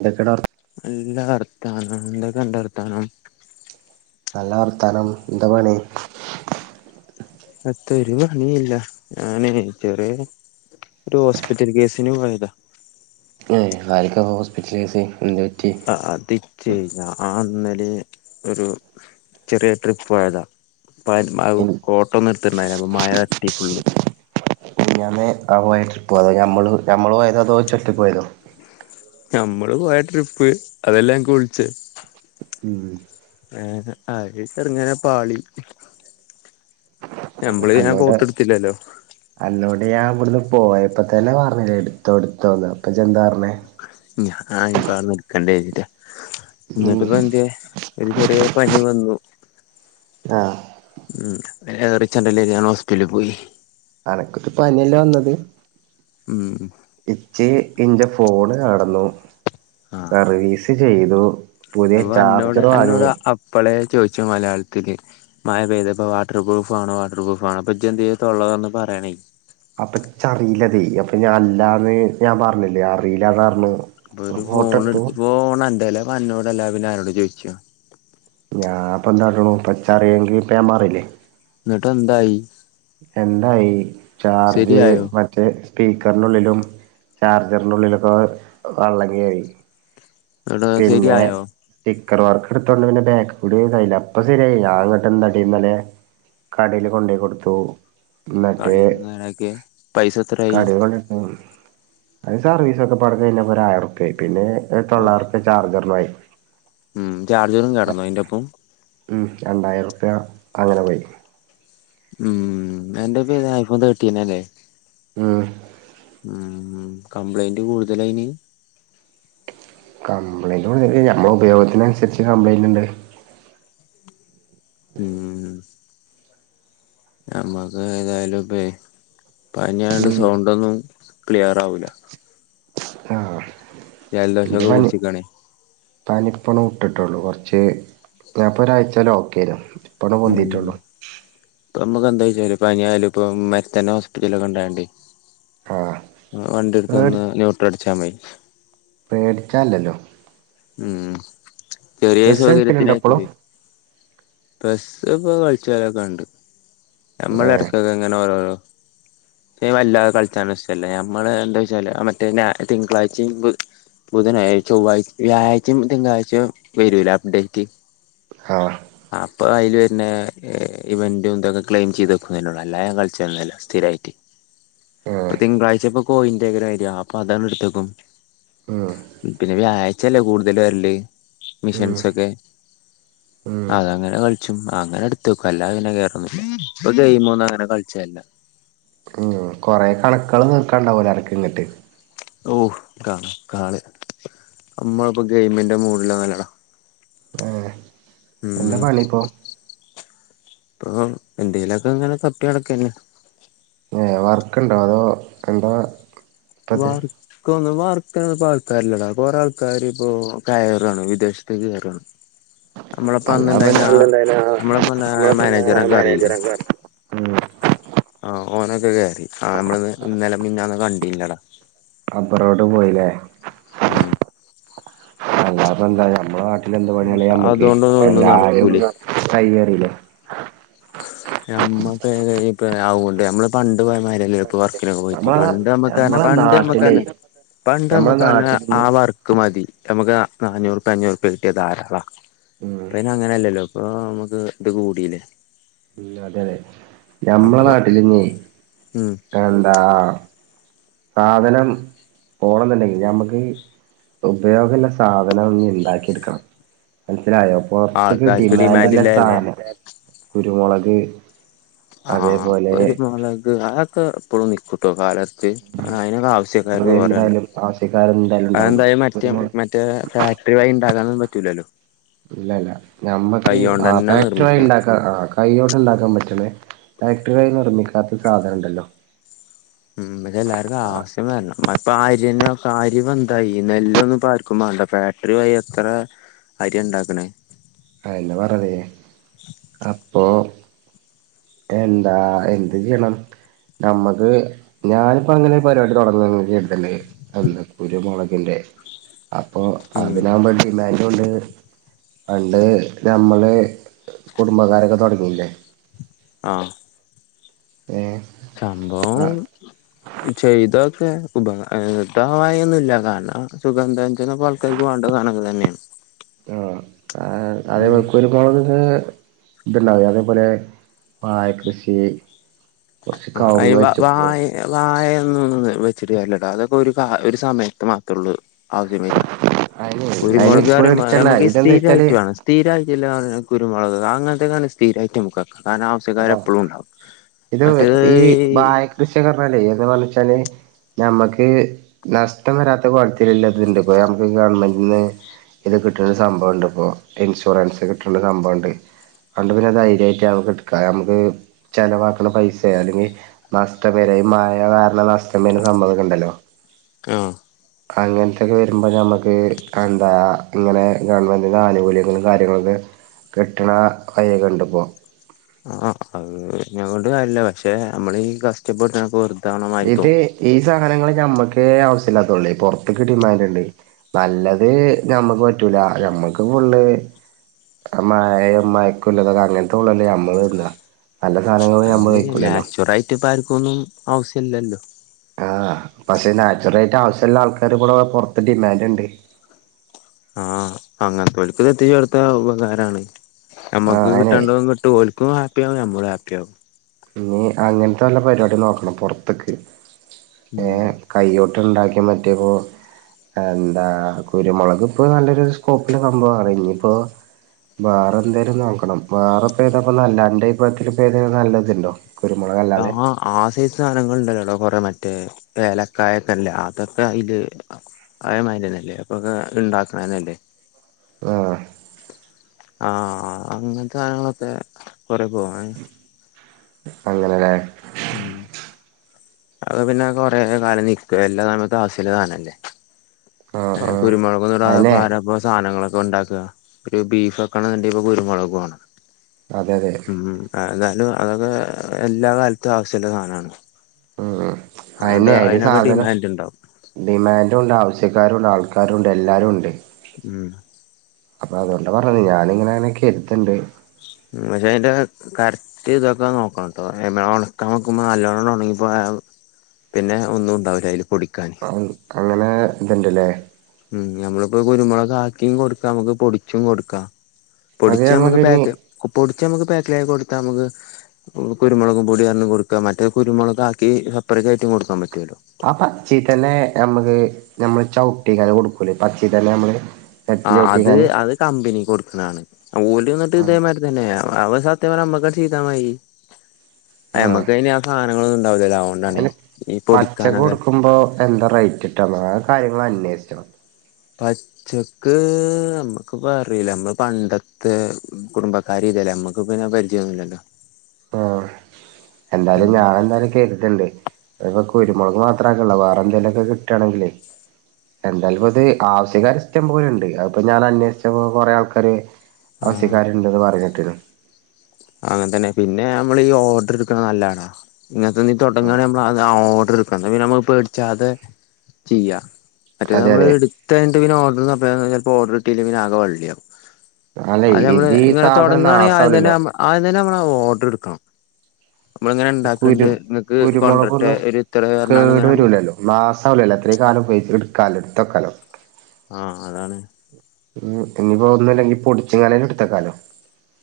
എന്തക്കടാ വർ എല്ല വർത്താനം എന്തൊക്കെണ്ട് വർത്താനം നല്ല വർത്താനം എന്താ പണി. എത്ത ഒര് പണീല്ല. ഞാനേ ചെറ ഒരു ഹോസ്പിറ്റൽ കേസിന് പോയതാ. ഏഹ്, ആർക്കാ ഇപ്പൊ ഹോസ്പിറ്റൽ കേസ് എന്താ പറ്റിയത്? അതിച്ചേ ഞാൻ ഇന്നലെ ഒരു ചെറിയ ട്രിപ്പ് പോയതാ. [unintelligible] കോട്ട ഒന്നും എടുത്തിുണ്ടായി അപ്പ മഴ അത്തി ഫുള്. ഞാന് ആയിട്ട്രി പോതോ ഞമ്മള് ഞമ്മൾയതോ അതോ ചെട്ടി പോയതോ? നഞമ്മള് പോയ ട്രിപ്പ് അതെല്ലേ എക് വിളിച്ചേ? ഉം ഏ ആകെ ചെറങ്ങനെ പാളി. എമ്മളി ഞാൻ അന്നോട് കോട്ട്ടുത്തില്ലല്ലോ? അന്നോട് ഞാൻ ഇവിടുന്ന് പോയ പ്പ തന്നെ പറഞ്ഞില്ലേ എടുത്തോ എടുത്തോന്ന് അപ്പ ജ് എന്താ പറഞ്ഞേ? ഞ്യാ പ്പ റന്ന നിക്കണ്ടേ കഴ്തിയ ഉം എന്നിട്ടിപ്പ എന്ത്യേ ഒരു ചെറിയ പനി വന്നു. ആഹ് ഉംഎ റിച്ചാണ്ടല്ലേ ഞാൻ ഹോസ്പിറ്റലിൽ പോയി അനക്കുട്ടിപ്പ നല്ലേ വന്നത് ഉം. ഇച്ചി ഇന്റേ ഫോണ് കടന്നു ആഹ് സർവീസ് ചെയ്തു പുതിയ ചാർജർ വാങ്ങി. ഇ പ്പളേ ചോദിച്ചോ മലയാളത്തില്. മഴ പെയ്ത്പ്പപ്പോ വാട്ടർ പ്രൂഫ് ആണോ വാട്ടർ പ്രൂഫ ആണോ അപ്പൊ ജന്തിയ തുള്ളള്ളതന്ന് പറയണേ. അപ്പൊ ചറിയില്ലതെ അപ്പൊ ഞൻ അല്ലാന്ന് ഞാൻ പറഞ്ഞില്ലേ അറിയില്ലന്ന റഞ്ഞു. അ വരു ഫോൺ എടുത്ത് പോണം എന്തല്ല പറഞ്ഞോടല്ല പിന്നെ ആരോട് ചോദിച്ചു? ഞാൻപ്പ എന്താട്ടണു പച്ചാറിയെങ്കി പേൻമാറില്ലേ? എന്നിട്ട് എന്തായി? എന്തായി ചാർജ് ശരിയായോ പക്ഷേ സ്പീക്കറിനുള്ളിലും ചാർജറിൻ്റെുള്ളിലൊക്കെ വള്ളങ്ങിയായി. എന്നിട്ട് പിന്നെ? ശരിയായോ സ്റ്റിക്കർ വർക്ക് എടുത്തോണ്ട് പിന്നെ ബാക്ക് കൂടി കയ്ല്ല അപ്പൊ ശരിയായി അങ്ങോട്ട് എന്തടന്നല്ലെ. കടയില് കൊണ്ടപോയി കൊടുത്തു. എന്നട്ട് കടേന്ന് നേരാക്കിയ പൈസ എത്രായി കട കൊണ്ട് അത് സർവീസ ഒക്കെ പട കഴിഞ്ഞപ്പോ ഒരായിറുപ്പിയാ യി പിന്നെ ഔ തൊള്ളായിരം രൂപ ചാർജർന് ഉം ചാർജറും കിടന്നു അയിന്റൊ പ്പം. ഉം രണ്ടായിരറുപ്പ്യാ അങ്ങനെ പോയി. ഉം ന്റെപേര്യഐഫോൺ തേട്ടീനല്ലേ? ഉം ഉം കംപ്ലൈന്റ് കൂടുതലായിന്? കംപ്ലയിൻറ് കൊടു നമ്മ ഉപയോഗത്തിനുസരിച്ച് കംപ്ലയിന്റ് ഉണ്ട്. ഉം. നമ്മക്ക് ഏതായാലും ഇപ്പേ പനിണ്ട് ഉം സൗണ്ടൊന്നും ക്ലിയർ ആവൂല. ആഹ്. ജല്ദോശക്ക പിടിച്ചിക്കണി- പനിപ്പൊന്ന്ഒക്കെട്ടുള്ളൂ കൊറച്ച് ഞാൻപ്പൊ ഒരാഴ്ച്ചേല ഓക്കേരുന്നു. ഉം ഇപ്പ നമുക്ക്ന്താെച്ച ഇപ്പ പനിയായലുപ്പൊഅപ്പത്തന്നേ ഹോസ്പിറ്റലക്കൊണ്ടോണ്ടേ? ആഹ് വണ്ടി ഇട്ത്ത് പേടി വന്ന് ന്യൂട്ര അടിച്ചാമതി പേടിച്ചാല്ലല്ലോ? ഉം ചെറിയ ബസ് കളിക്കലുണ്ടോ സൗകര്യാത്തിന്നായിക്ക ഇപ്പളും പ്ലസ്ടുപ്പോ പഠിച്ചോരൊക്കെണ്ട് നമ്മൾ ഏഹ് ഇടക്കക്ക എങ്ങനെ ഓരോ ഓരോ [inaudible] ദേവല്ലാതെ കളിച്ചാണ് ഷ്ടല്ല നമ്മള് എന്താ വെച്ചാല് മറ്റേ തിങ്കളാഴ്ച്ചയും ബുധനാഴ്ച ചൊവ്വാഴ്ച വ്യാഴ്ച തിങ്കാഴ്ച വരൂല അപ്ഡേറ്റ് ആഹ് അപ്പൊ അയ്ൽ വരുന്നെ ഇവന്റും ഇന്തൊക്കെ ക്ലെയിം ചെയ്ത് വെക്കുന്നള്ളൂ അല്ലാതെ ഞൻ കളിച്ച തന്ന സ്ഥിരമായിട്ട് ഏഹ് ഇപ്പൊ തിങ്കളാഴ്ചപ്പോ കോയിന്റെരായിയ അപ്പൊ അതണ്ട് എടുത്തേക്കും ഉം പിന്നെ വ്യാഴാ ചില കൂടുതൽ വരല്ല് ഉം മിഷൻസൊക്കെ ഉം അത അങ്ങനെ കളിച്ചും അങ്ങനെ എടുത്തേക്ക അല്ലാ അതിനെ കേറ ഇപ്പൊ ഗെയിമൊന്നും അങ്ങനെ കളിച്ചല്ല ഉം കൊറെേ കണക്കൾ നോക്കാണ്ടാവല അനക്ക് ഇങ്ങട്ട് ഓഹ് കണക്കാള് നമ്മളിപ്പോ ഗെയിമിന്റെ മൂഡിലന്നല്ലടാ ഏഹ് ഉം എന്താ പണിയിപ്പോ ഇപ്പൊ എന്തെലൊക്കെ ഇങ്ങനെ കപ്പി അടക്കന്നെ ഏ വർക്ക്ണ്ടോ അതോ എന്തോ വർ ഇക്കന്ന വർക്കിനൊന്നുപ്പ ആൾക്കാരിലടാ കൊറേ ആൾക്കാര് ഇപ്പോ കയറാണ് വിദേശത്തേ കയറാണ് [inaudible] നമ്മളപ്പ അല്ല അന്നുണ്ടായിന പിന്ന എന്തായാല നമ്മളപ്പ നമ്മള പിന്നെ മാനേജറൊക്കെ മാനേജർക്കെ ആഹ് ഓനൊക്കെ കയറി ആഹ് നമ്മള് ഇന്നലെ മിന്നന്നും കണ്ടില്ലടാ അബറോഡ് പോയില്ലേ ഉം അല്ലാപ്പന്താ നമ്മളെ നാട്ടിൽ എന്ത് പണിളയാ നമ്മക്ക് അതുകൊണ്ടൊന്നും ഒന്നും എല്ലാരും നടക്കൂലേ ടൈലറില്ലേ അമ്മക്കപ്പ ആവണ്ട് നമ്മള പണ്ട് പോയമാരല്ലോ ഇപ്പ വർക്കിലൊക്കെ പോയിട്ട് നമ്മളെ പണ്ട് നമ്മക്ക് നമ്മളെ പണ്ട് നമ്മക്കർ നാട്ടിലെ ഞ്ഞ നമ്മളെ പണ്ടമക്കാണ് നാട്ടിലിന്ന് ആഹ് വാർക്ക് ക്ക് മതി നമുക്ക് നാനൂറ്പ്പ അഞ്ഞൂറ്പ്പ കിട്ടിയ ധാരാളം ഉം പിന്നെ അങ്ങനെയല്ലല്ലോ ഇപ്പേ നമ്മക്ക് ഇത് കൂടീലെ. ഉം അതെ ഞമ്മള അപ്പൊ നാട്ടില്ഞ് ഉം എന്താ? സാധനം പോണെന്നുണ്ടെങ്കിൽ ഞമ്മക്ക്. ഉപയോകള്ള സാധനം ഞി ണ്ടാക്കി എടുക്കണം. മനസ്സിലായോ. പൊർത്ത്ക്ക് ആൾക്കാർക്ക് ഡിമാൻഡ് ഡിമാൻ്റ്ല്ല ഇല്ലാല്ലേ സാധനെല്ലെ കുരുമെളക്. ആഹ് ഒരുചെൽപമൂലക്ക് അതൊക്കെ ഇപ്പളും നിക്കുട്ടോ കാലാ അയ്നിവ്ടെ ആവിശ്യക്കാർ തേനെണ്ട് എന്തായാലും ആവശ്യക്കാരെന്തായാലും ഉണ്ടാവും അഎന്തായി മറ്റ് ഒരുമ മറ്റേ ടാ ഒരു വയിണ്ടാകാനെന്നും പറ്റൂലല്ലോ. ല്ല, ല്ല, ഞമ്മക്ക് ആ കൈയ്യോണ്ടന്നെ ഫാക്ടറി നിർമ്മിക്കണം വഴിണ്ടാക് അ ആഹ് കയ്യേണ്ട്ണ്ടാക്കാൻപറ്റ്ണെ ഫാക്ട്റി വയി നിർമ്മിക്കാത്ത സാധനണ്ടല്ലോ. [unintelligible] പ്പാര്യന്നെ സാരിമെന്തായി നെല്ലെന്നുപ്പാർക്കുംവേണ്ട. ഫാക്ടറി വഴി എത്ര. അരിയാ ണ്ടാക്കണേ. അയിന് പറവെ അപ്പൊ. എന്താ.. എന്ത് ചെയ്യെണം. നമ്മക്ക് ഞാനിപ്പങ്ങനെ ഒരു പരിപാടി തെടർന്നങ്കി ട്ടന്നെ. എല്ല കുരുമെളകിന്റെ അപ്പൊ ഉം അതിനാവേണ്ടി. നെല്ലുണ്ട് പണ്ട് നമ്മള് കുടുംബക്കാരൊക്കെ തുടങ്ങില്ലേ. ആഹ് ഏഹ്. സംഭവം. ചെയ്തൊക്കെ ഉപക തമായെന്നുല്ല കാണം സുഗന്ധഞ്ചനപ ക്കെൻക്ക് വാണ്ട സാനങ്ങളെ ന്നെണ്. എം ആഹ് ഉം അതെപേലക്കെരു. മെളക് ത് ത്ണ്ടാവൂലെ അതേപോലെ വായ കൃഷി. കൊർച്ച് കവ്ങ്ങ് വെച്ച്ക്കു. വായെന്നും ന്ന് വെച്ചിട്ട് കാരൃല്ലെടാ അതൊക്കെ ഒരുകാ ഒരു സമയത്ത് മാത്രേള്ളൂ ആവിശ്യം വെരാ. അയ്ന് അയ്നിജി പേടിച്ചെല്ലെ ഇതെന്തെച്ചാല്. സ്ഥീരായിട്ട്ള്ളതാണ് കുരുമുളക് അങ്ങെൻത്തെക്കാണ് സ്ഥീരായിട്ടമ്മക്ക ആഹ് ആനാവിശ്യക്കാരെപ്പളു ണ്ടാവും മറ്റേതെയ് ദൃശ്യകർണാലെ എന്ത് വർണിച്ചാല്. ഞമ്മക്ക് നഷ്ടം വെരാത്ത കേലത്തില് ല്ലത്ണ്ട് നമ്മക്ക് ഗവൺമെന്റിന്ന്. ഇത് കിട്ട്ണ ഒരുസംഭവണ്ട്പ്പോ. ഇൻഷുറൻസ് കിട്ട്ണ സംഭവണ്ട്. ആണ്ട് പിന്നെ ധൈര്യയിട്ട് നമ്മക്ക്ട്ക്കാ നമ്മക്ക് ചെലവാക്ക്ണ പൈസ അല്ലെങ്കി. നഷ്ടംവെരെ, ഈ മയകാരണം നഷ്ടം വരുന്ന സംഭവക്കെണ്ടല്ലോ. ആഹ് [inaudible] അങ്ങനത്തൊക്കെ വരുമ്പോ ന മ്മക്ക് എന്താ, ഇങ്ങനെ ഗവണ്ൺമെൻ്റിൻ്റെ ആനുകൂല്യങ്ങളും കാര്യങ്ങളൊക്കെ കിട്ട്ണ വയ്യെക്കെണ്ട്പ്പോ. ആഹ് അത് ഞ കൊണ്ട് കാരൃല്ല പക്ഷെ ഞമ്മളീ കഷ്ടപെട്ണതെക്കെ വെർ ഇത് ഈ സാധനങ്ങള് നമ്മക്കെ ആവശ്യല്ലാത്തതെള്ളൂ പെർത്ത്ക്ക് ഡിമാൻ്റ്ണ്ട്. നല്ലത് ഞമ്മക്ക് പറ്റൂല ഞമ്മക്ക് ഫുള്ള്. ആ മയ മയക്കുള്ളതൊക്കെ അങ്ങൻതുള്ളല്ലേ നമ്മള്ന്നാ നല്ല സാധനങ്ങള് നമ്മള് കഴിക്കൂലല്ലോ. ത്പാര്ക്കൊന്നും ആവശ്യല്ലല്ലേ. ആഹ് പക്ഷെ നാച്ചുറായിട്ട് ആവിശ്യള്ള ആൾക്കാറ് കൂടെ പെർത്ത് ഡിമാൻ്റ്ണ്ട്. ആഹ് അങ്ങെൻത്തേൽക്ക് തെത്തിച്ചേട്ത്താ ഉപകാരാണ് ആ നമ്മക്ക് അങ്ങനെ കിട്ടെണ്ടതും കിട്ടും ഓൽ ലും ഹപ്പിയാവും ഞമ്മളും ഹാപ്പിയാവും ഞി അങ്ങൻത്തെ വല്ല പരിപാടിം നോക്കെണം പെർത്ത്ക്ക്. ഉം കയോട്ട്ണ്ടാക്കൃ മറ്റെപ്പോ. എന്താ കുരുമുളക് ഇപ്പൊ നല്ലൊരു സ്കോപ്പില് സംഭവമാണ് ഇനിയിപ്പോ വേറെ എന്തായാലും നോക്കണം വേറെ ഏതപ്പ നല്ല രന്റെ ഇപ്രായത്തിപ്പ ഏതും നല്ലതുണ്ടോ കുരുമുളക് അല്ലാതെ ആഹ് ആശയി സാധനങ്ങളൾ ഉണ്ടല്ലോല്ലോ കൊറെേ മറ്റേ വഏലക്കായക്കെല്ലേ അതൊക്കെ അയ്ല് അതേമാതിന്നല്ലേ അപ്പൊ ഉണ്ടാക്കണന്നല്ലേ ആഹ് ആഹ അങ്ങനത്തെ കധങ്ങളൊക്കെ കൊറെ പോവാ അങ്ങനെല്ലേ അത് പിന്നെ കൊറെ കാലം നൽക്ക എല്ലാ സമത്ത് അസല സാനല്ലേ ആഹ് ആഹ് കുരുമുളകൊന്ന് അയിനെ അരപ്പോ സാധനങ്ങളൊക്കെ ഉണ്ടാക്ക ഒരു ബീഫ് ഒക്കണുണ്ടെങ്ക ഇപ്പൊ കുരുമുളക് പോേണം അതെ അതെ ഉം എന്നാലും അതൊക്കെ എല്ലാ കാലത്തും ആവശ്യമുള്ള സാധനമാണ് അന്നെ അയ്‌ന്റെ അതിനൊക്കെ സാധനം ഡിമാൻഡ് ഉണ്ടാവും ഡിമാന്റുണ്ട് ആവശ്യക്കാരുണ്ട് ആൾക്കാരുണ്ട് എല്ലാവരു ഉണ്ട് ഉം അപ്പൊ അതുകൊണ്ട് പറഞ്ഞത് ഞാനിങ്ങനെ അങ്ങനൊക്കെ എടുത്തണ്ട് പക്ഷേ ഇത് കറക്റ്റ് ഇതൊക്കെ നോക്കണം കേട്ടോ എ ഉണക്കാൻ നോക്കുമ്പോ നല്ലോണം ഉണങ്ങിപ്പോ പിന്നെ ഒന്നും ഉണ്ടാവില്ല അതില് പൊടിക്കാൻ അങ്ങനെ ഇത്ണ്ട്ലേ ഉം നഞമ്മളിപ്പോൊ കുരുമുളകക്കിയും കൊടുക്കാ നമുക്ക് പൊടിച്ചും കൊടുക്കാം അത് പൊടിച്ച് നമക്ക് നമ്മക്ക് ഇനി പക്ക് പൊടിച്ച നമക്ക് പാക്കല കൊടുത്താ അമക്ക് കുരുമുളകും പൊടിറിണം കൊടുക്ക മറ്റേ കുരുമുളക് ആക്കി സപ്പറേറ്റ് ആട്ടും കൊടുക്കാൻ പറ്റുമല്ലോ ആ പച്ചയി തന്നെ നമ്മക്ക് നമ്മള് ചവിട്ടി കൊടുക്കൂല പച്ചി തന്നെ നമ്മള് ചട്ടി ആ അത് ചവിട്ടിക്കാന് അത് കമ്പനി കൊടുക്കുന്നതാണ് ഓലന്നിട്ട് ഇതേമാതിരി തന്നെ അവ സത്യം പറ അമ്മക്കൾ ചീതാമായി നമുക്ക് കനി ആ സാധനങ്ങളൊന്നും ഉണ്ടാവില്ലലോ അന് പച്ചക്ക കൊടുക്കുമ്പോ എന്താ റേറ്റ് കട്ടോ എന്ന കാര്യങ്ങ അന്വേഷിച്ച പ ച്ചെക്ക് നമ്മുക്ക് പറല്ല നമ്മൾ പണ്ടത്തെ കുടുംബക്കാര് ഇതല്ല നമ്മുക്ക് അ പിന്നെ പരിചയന്നില്ലല്ലോ ആഹ് ഉം എന്താലും ഞാൻ എന്തായാലും കേട്ടിട്ടുണ്ട് ഇ കുരുമുക് മാത്രമാക്കള്ള വേറെന്തേലുക്കെ കിട്ടയാണെങ്കേ എന്തായാലും അത് ആവസ്യകാര് ഇഷ്ടം പോല ഉണ്ട് അതിപ്പോ ഞാൻ അന്വേഷിച്ചപ്പോ കൊറെേ ആൾക്കാര് ആഹ് അവസ്യക്കാരുണ്ടെന്ന് പറഞ്ഞിട്ടരുന്നു അങ്ങനെ തന്നെ പിന്നെ നമ്മൾ ഈ ഓർഡർ എടുക്കണ നല്ലാടാ ഇങ്ങനത്തെന്ന ആഹ് തുടങ്ങയാണെ ഓർഡർടുക്ക പിന്നെ നമ്മപേടിചതെ ചെയ്യ മറ്റേ അതെ അതെ നമ്മള് ഇ പിന്ന ഓർഡ്പ്പോ ഓഡർ ഇട്ടേ പിന്നെ വള്ളിയാവും അല്ലെ ആത് നമ്മള് ഇത് ഈ ഇങ്ങനെ സാധനം തുടങ്ങണെങ്കി ആദ്യം തന്നെ നാസാവില്ലല്ലോ ആ തന്നെ നമ്മള് ഓർഡർ എടുക്കണം നമ്മളി ഇങ്ങനെ ഈ കുരു ഇണ്ടാക്കണ്ട് നിങ്ങക്ക് കൊണ്ടരട്ടെ ഒരു ഇത്തവ കറണാണ് ഇങ്ങനെ നമ്മ ഗ്ലാസലല്ലോ അത്രയും കാല പോയ കാല എടുത്തോക്കാലോ ആഹ് അതാണ് ഇഞ് പ്പോ ഒന്നുംല്ലെങ്കി പൊടിച്ചെങ്ങാലും ഇടുത്തക്കാലോ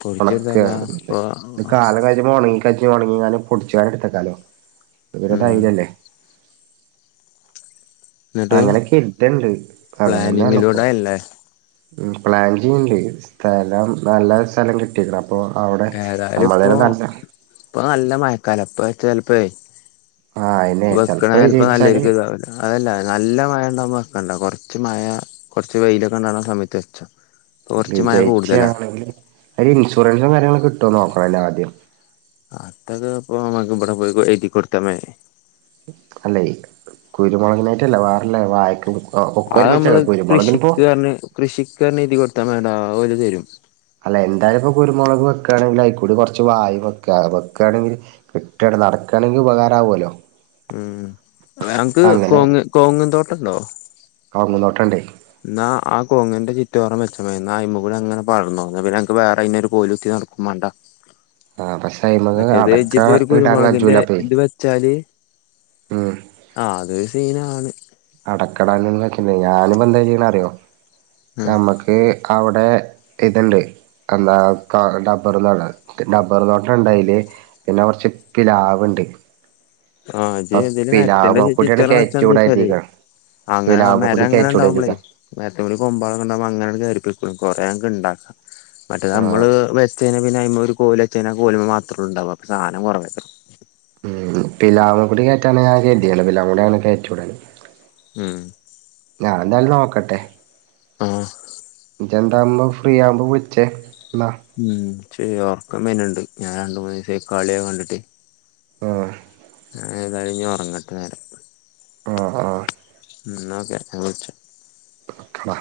പൊടിച്ചരുതതാ ഇ മുണങ്ങി കു മുണങ്ങിങ്ങനെ പൊടിച്ചുരെ എടുത്തക്കാലോ ഇവ ഉം തൈലല്ലേ എന്നിട്ട് അങ്ങനെക്കെ കിട്ടണ്ട് അത തന്നെയണപ്പോ പ്ലാനിങ്ങിലൂടെ അല്ലേ ഉം പ്ലാൻ ചെയ്യണ്ട് സ്ഥലം നല്ല സ്ഥലം കിട്ടിരിക്കണം അപ്പോ അവടെ നമ്മളരെ തല് ഇപ്പ നല്ല മഴക്കാലം അപ്പ ചിലപ്പോ ആഹ് അയിനെ വെക്കണ ചെലപ്പോ ചിലപ്പോ നല്ലരു വിജയിച്ചാല് കതവല്ല അതല്ല നല്ല മഴണ്ടവുമ്പൊ വെക്കണ്ട കൊർച്ച് മഴ കൊർച്ച് വെയ്ലൊക്കെണ്ടാവ്ണ സമയത്ത് വെച്ചൊ വിജയ്ച്ചാണെങ്കി ഒര്ൻഷുറൻസും കാര്യങ്ങളൊക്കെ കിട്ടോ നോക്കണല്ലൊ ആദ്യം അതൊക്കെപ്പൊ നമ്മക്ക്ബടെ പോയി എയ്തി കൊട്ത്താ മേ അല്ലയ് കുരുമുളകിനായിട്ടല്ല വേറല്ലെ വായക്കും ഒക്കെ അത് ഒരുമിച്ചക്ക നമ്മള് കുരുമുളകിനിപ്പോ കൃഷിക്ക് പറഞ്ഞ് കൃഷിക്ക് പറഞ്ഞ് എയ്തി കൊട്ത്താ മതിയെടാ ഓല് തരും. അല്ല എന്തായാലുപ്പൊ കുരുമുളക് വെക്കാണെങ്കിൽ അയ്ക്കൂടി കൊർച്ച് വാഴിം വെക്ക വെക്കാണെങ്കില് കിട്ടാണെ നടക്കാണെങ്കി ഉപകാരാവോലോ ഉം അൻക്ക് കോങ്ങ് കോങ്ങും തോട്ടംണ്ടോ? കൗങ്ങും ത്തോട്ടണ്ടെയ് ഇന്നാ ആ കൗങ്ങിന്റെ ചുറ്റോറും വെച്ചാ മതി ഇന്നാ അയ്മക്കൂടങ്ങനെ പടർന്നോളും ഇന്നാ പിന്നൻക് വേറയ്നൊരു കോലുത്തി നടക്കും മാണ്ട. ആഹ് പക്ഷയ്മക്ക് മറ്റേത് അടക്ക ഇജ്ജിപ്പോ ഒരു ഇടാൻ കുരുമുളകിന്റെ കജ്ജൂലപ്പൊയ് ഇത് ആഹ് അതൊരു സീനാണ് അടക്കടാനൊന്നും പറ്റൂലെയ് ഞാനിപ്പെന്താ ചെയ്യ്ണറിയോ? ഉം നമ്മക്ക് അവ്ടെ ഇത്ണ്ട് എന്താ ക ഡബ്ബർ തോട്ട ഡബ്ബർ തോട്ടണ്ടയ്ല് പിന്നെ കൊർച്ച് പ്ലാവ്ണ്ട്. ആഹ് ഇജേതേലും മരത്തിന്റെ ചു പിലാമക്കുട്ടിയാണ് ചുറ്റോറം വെച്ചാ മതിയെച്ചാല് കയറ്റൂടായിരിക്ക അങ്ങനെ പിലാമക്കുട്ടി കയറ്റൂടായിരിക്ക മരങ്ങനെണ്ടാവുമ്പളെയ് മാരത്ത്മ്മല് കൊമ്പോളൊക്കെണ്ടാവുമ്പൊ അങ്ങനാണ്ട് കയറിപ്പൊയ്ക്കോളും കുറേ അൻക്ക്ണ്ടാക്ക ആഹ് മറ്റേതമ്മള് വെച്ചെയ്‌ന പിന്നയ്മെ ഒര് കോല് വെച്ചയ്ഞാ കോല്‌മ്മെ മാത്രൊള്ളുണ്ടാവ അപ്പൊ സാനം കൊറവയ്ക്കാരം. ഉം പിലാവ്മക്കൂടി കേറ്റാണ് ഞൻ കര്തീണ് പിലാവ്മ്മക്കൂടങ്ങനെ കയറ്റി വിടാന് ഉം ഞാനെന്തായാലും നോക്കട്ടെ ആഹ് ഇജെന്താന്ന് ഫ്രീ ആവുമ്പെ വിൾച്ചെ ഇന്നാ ഉം ശര്യാ ഒർക്കം വര്ന്ണ്ട് ഞാൻ രണ്ട് മൂന്നീസായി കളിയൊക്കെ കണ്ടിട്ടെ ആഹ് ഞാനേതായാലുഞ്ഞ് ഒർങ്ങട്ടെ നേരെ ആഹ് ആഹ് ഇന്നാ ഓക്കെ ഞാൻ വിൾച്ച ഓക്കെടാ